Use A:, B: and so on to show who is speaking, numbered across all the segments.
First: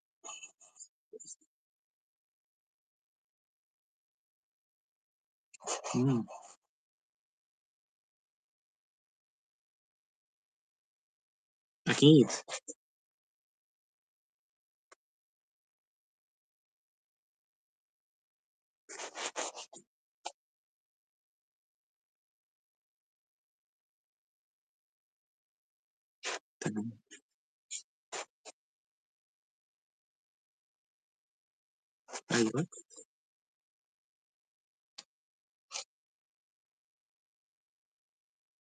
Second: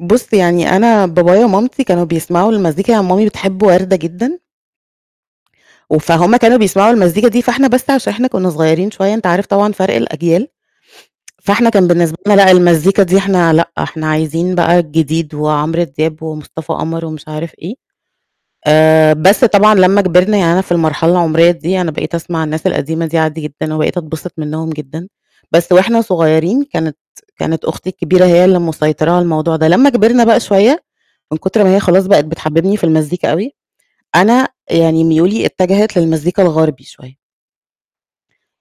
A: بُص يعني أنا، بابايا ومامتي كانوا بيسمعوا المزيكا يعني، مامي بتحب وردة جدًا.
B: امم.
A: وفهُم كانوا بيسمعوا المزيكا دي، فإحنا بس عشان إحنا كُنا صغيرين شوية أنت عارف طبعًا فرق الأجيال فإحنا كان بالنسبة
B: أكيد.
A: لنا لأ، المزيكا دي إحنا لأ، إحنا عايزين بقى الجديد وعمرو دياب ومصطفى قمر ومش عارف إيه، آآ بس طبعًا، لمّا كبرنا يعني، أنا في المرحلة العمرية دي، أنا بقيت أسمع الناس القديمة دي عادي جدًا، وبقيت أتبسط منهُم جدًا، بس وإحنا صغيرين كانت
B: تمام
A: كانت أختي الكبيرة هي اللي مسيطرة على الموضوع ده، لمّا كبرنا بقى شوية، من كتر ما هي خلاص، بقت
B: أيوه.
A: بتحبِّبني في المزيكا أوي، أنا يعني ميولي اتجهت للمزيكا الغربي شوية.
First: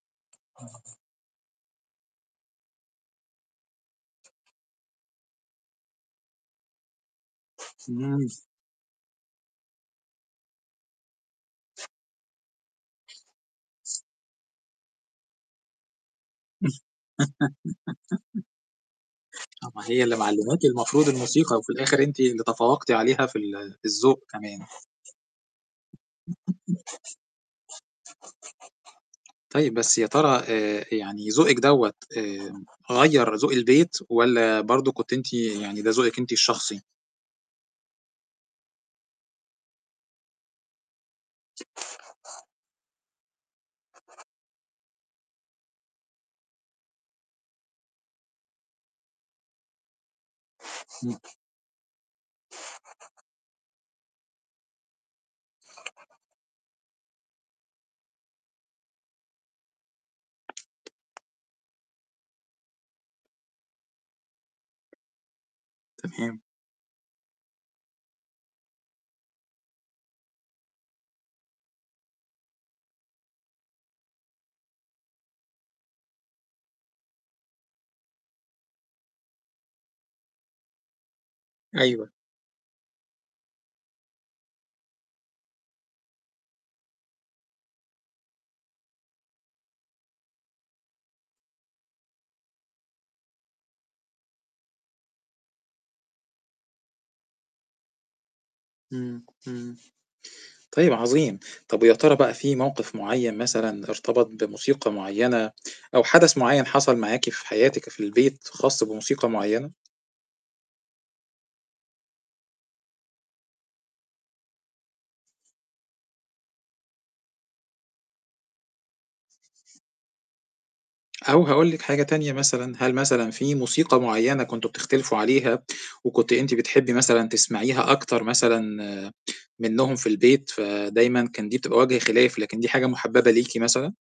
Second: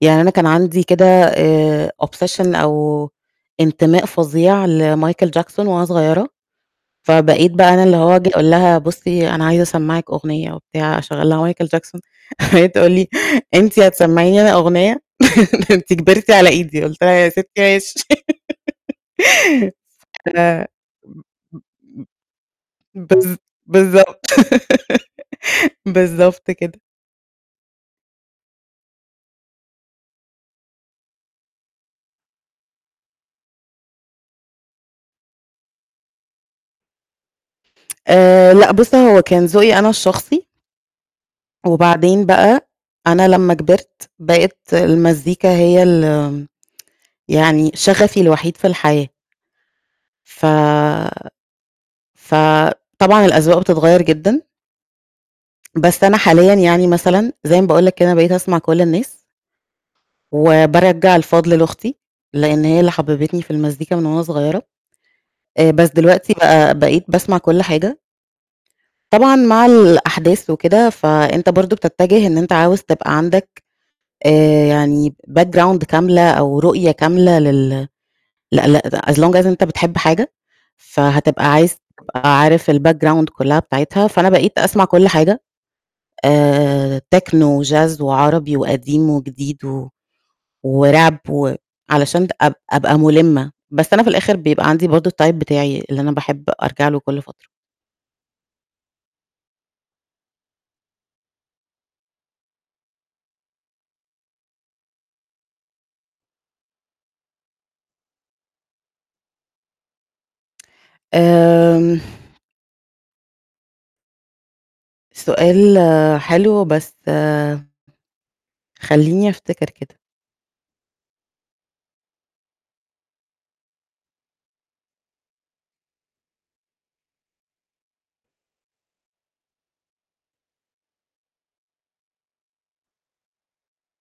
A: يعني أنا كان عندي كده آآ obsession أو انتماء فظيع لمايكل جاكسون وأنا صغيرة، فبقيت بقى أنا اللي هو
B: امم.
A: بيقول لها بُصي، أنا عايز أسمَّعِك أغنية وبتاع أشغَّل لها مايكل جاكسون وهي تقول لي: "أنتِ هتسّمعيني أنا أغنية؟" ده أنتِ كبرتِ على إيدي، قلت لها: "يا ستي ماشي."
B: طبع هي اللي
A: قلت
B: معلِّماكِ
A: لها
B: المفروض الموسيقى، وفي الآخر أنتِ اللي تفوقتِ عليها في
A: بالض
B: ال في
A: بالضبط
B: الذوق كمان.
A: بالضبط كده.
B: طيب، بس يا ترى آآ يعني ذوقِك دوَّة آآ غيَّر ذوق البيت والّا برضه كنتِ أنتِ يعني ده ذوقِك أنتِ الشخصي؟
A: آآ لأ، بُص هو كان ذوقي أنا الشخصي وبعدين بقى أنا لمّا كبرت بقت المزيكا هي ال يعني، شغفي الوحيد في الحياة. ف
B: امم.
A: فطبعًا، الأذواق بتتغيّر جدًا. بس أنا حاليًا يعني مثلًا، زي ما باقول لَك كده أنا بقيت أسمع كل الناس. وبارجَّع الفضل لأختي. لإن هي اللي حبِّبتني في المزيكا من وأنا صغيرة. آآ بس دلوقتي
B: تمام.
A: بقى، بقيت باسمع كل حاجة. طبعًا مع الأحداث وكده فأنت برضه بتتجه إن أنت عاوز تبقى عندك آآ يعني background كاملة أو رؤية كاملة لل [unintelligible] as long as أنت بتحب حاجة فهتبقى عايز
B: أيوه.
A: تبقى عارف الbackground كلّها بتاعِتها فأنا بقيت أسمع كل حاجة آآ تِكنو، وچاز، وعربي، وقديم وجديد و وRap و علشان د أب أبقى مُلِّمة بس أنا في الآخر بيبقى عندي برضه الtype بتاعي اللي أنا باحب أرجع له كل فترة.
B: امم، امم طيب عظيم، طَب ويا ترى بقى في موقف مُعين مثلًا، ارتبط بموسيقى مُعينة أو حدث معين حصل معاكِ في حياتِك في البيت خاص بموسيقى معينة؟
A: آمم سؤال حلو، بس خلّيني أفتكِر كده.
B: أو هاقول لِك حاجة تانية مثلًا، هل مثلًا في موسيقى مُعينة كنتم بتختلِفوا عليها وكنتِ أنتِ بتحبي مثلًا تسمعيها أكتر مثلًا منهم في البيت، فدايمًا كان دي بتبقى وجه خلاف، لكن دي حاجة مُحببة ليكِ مثلًا؟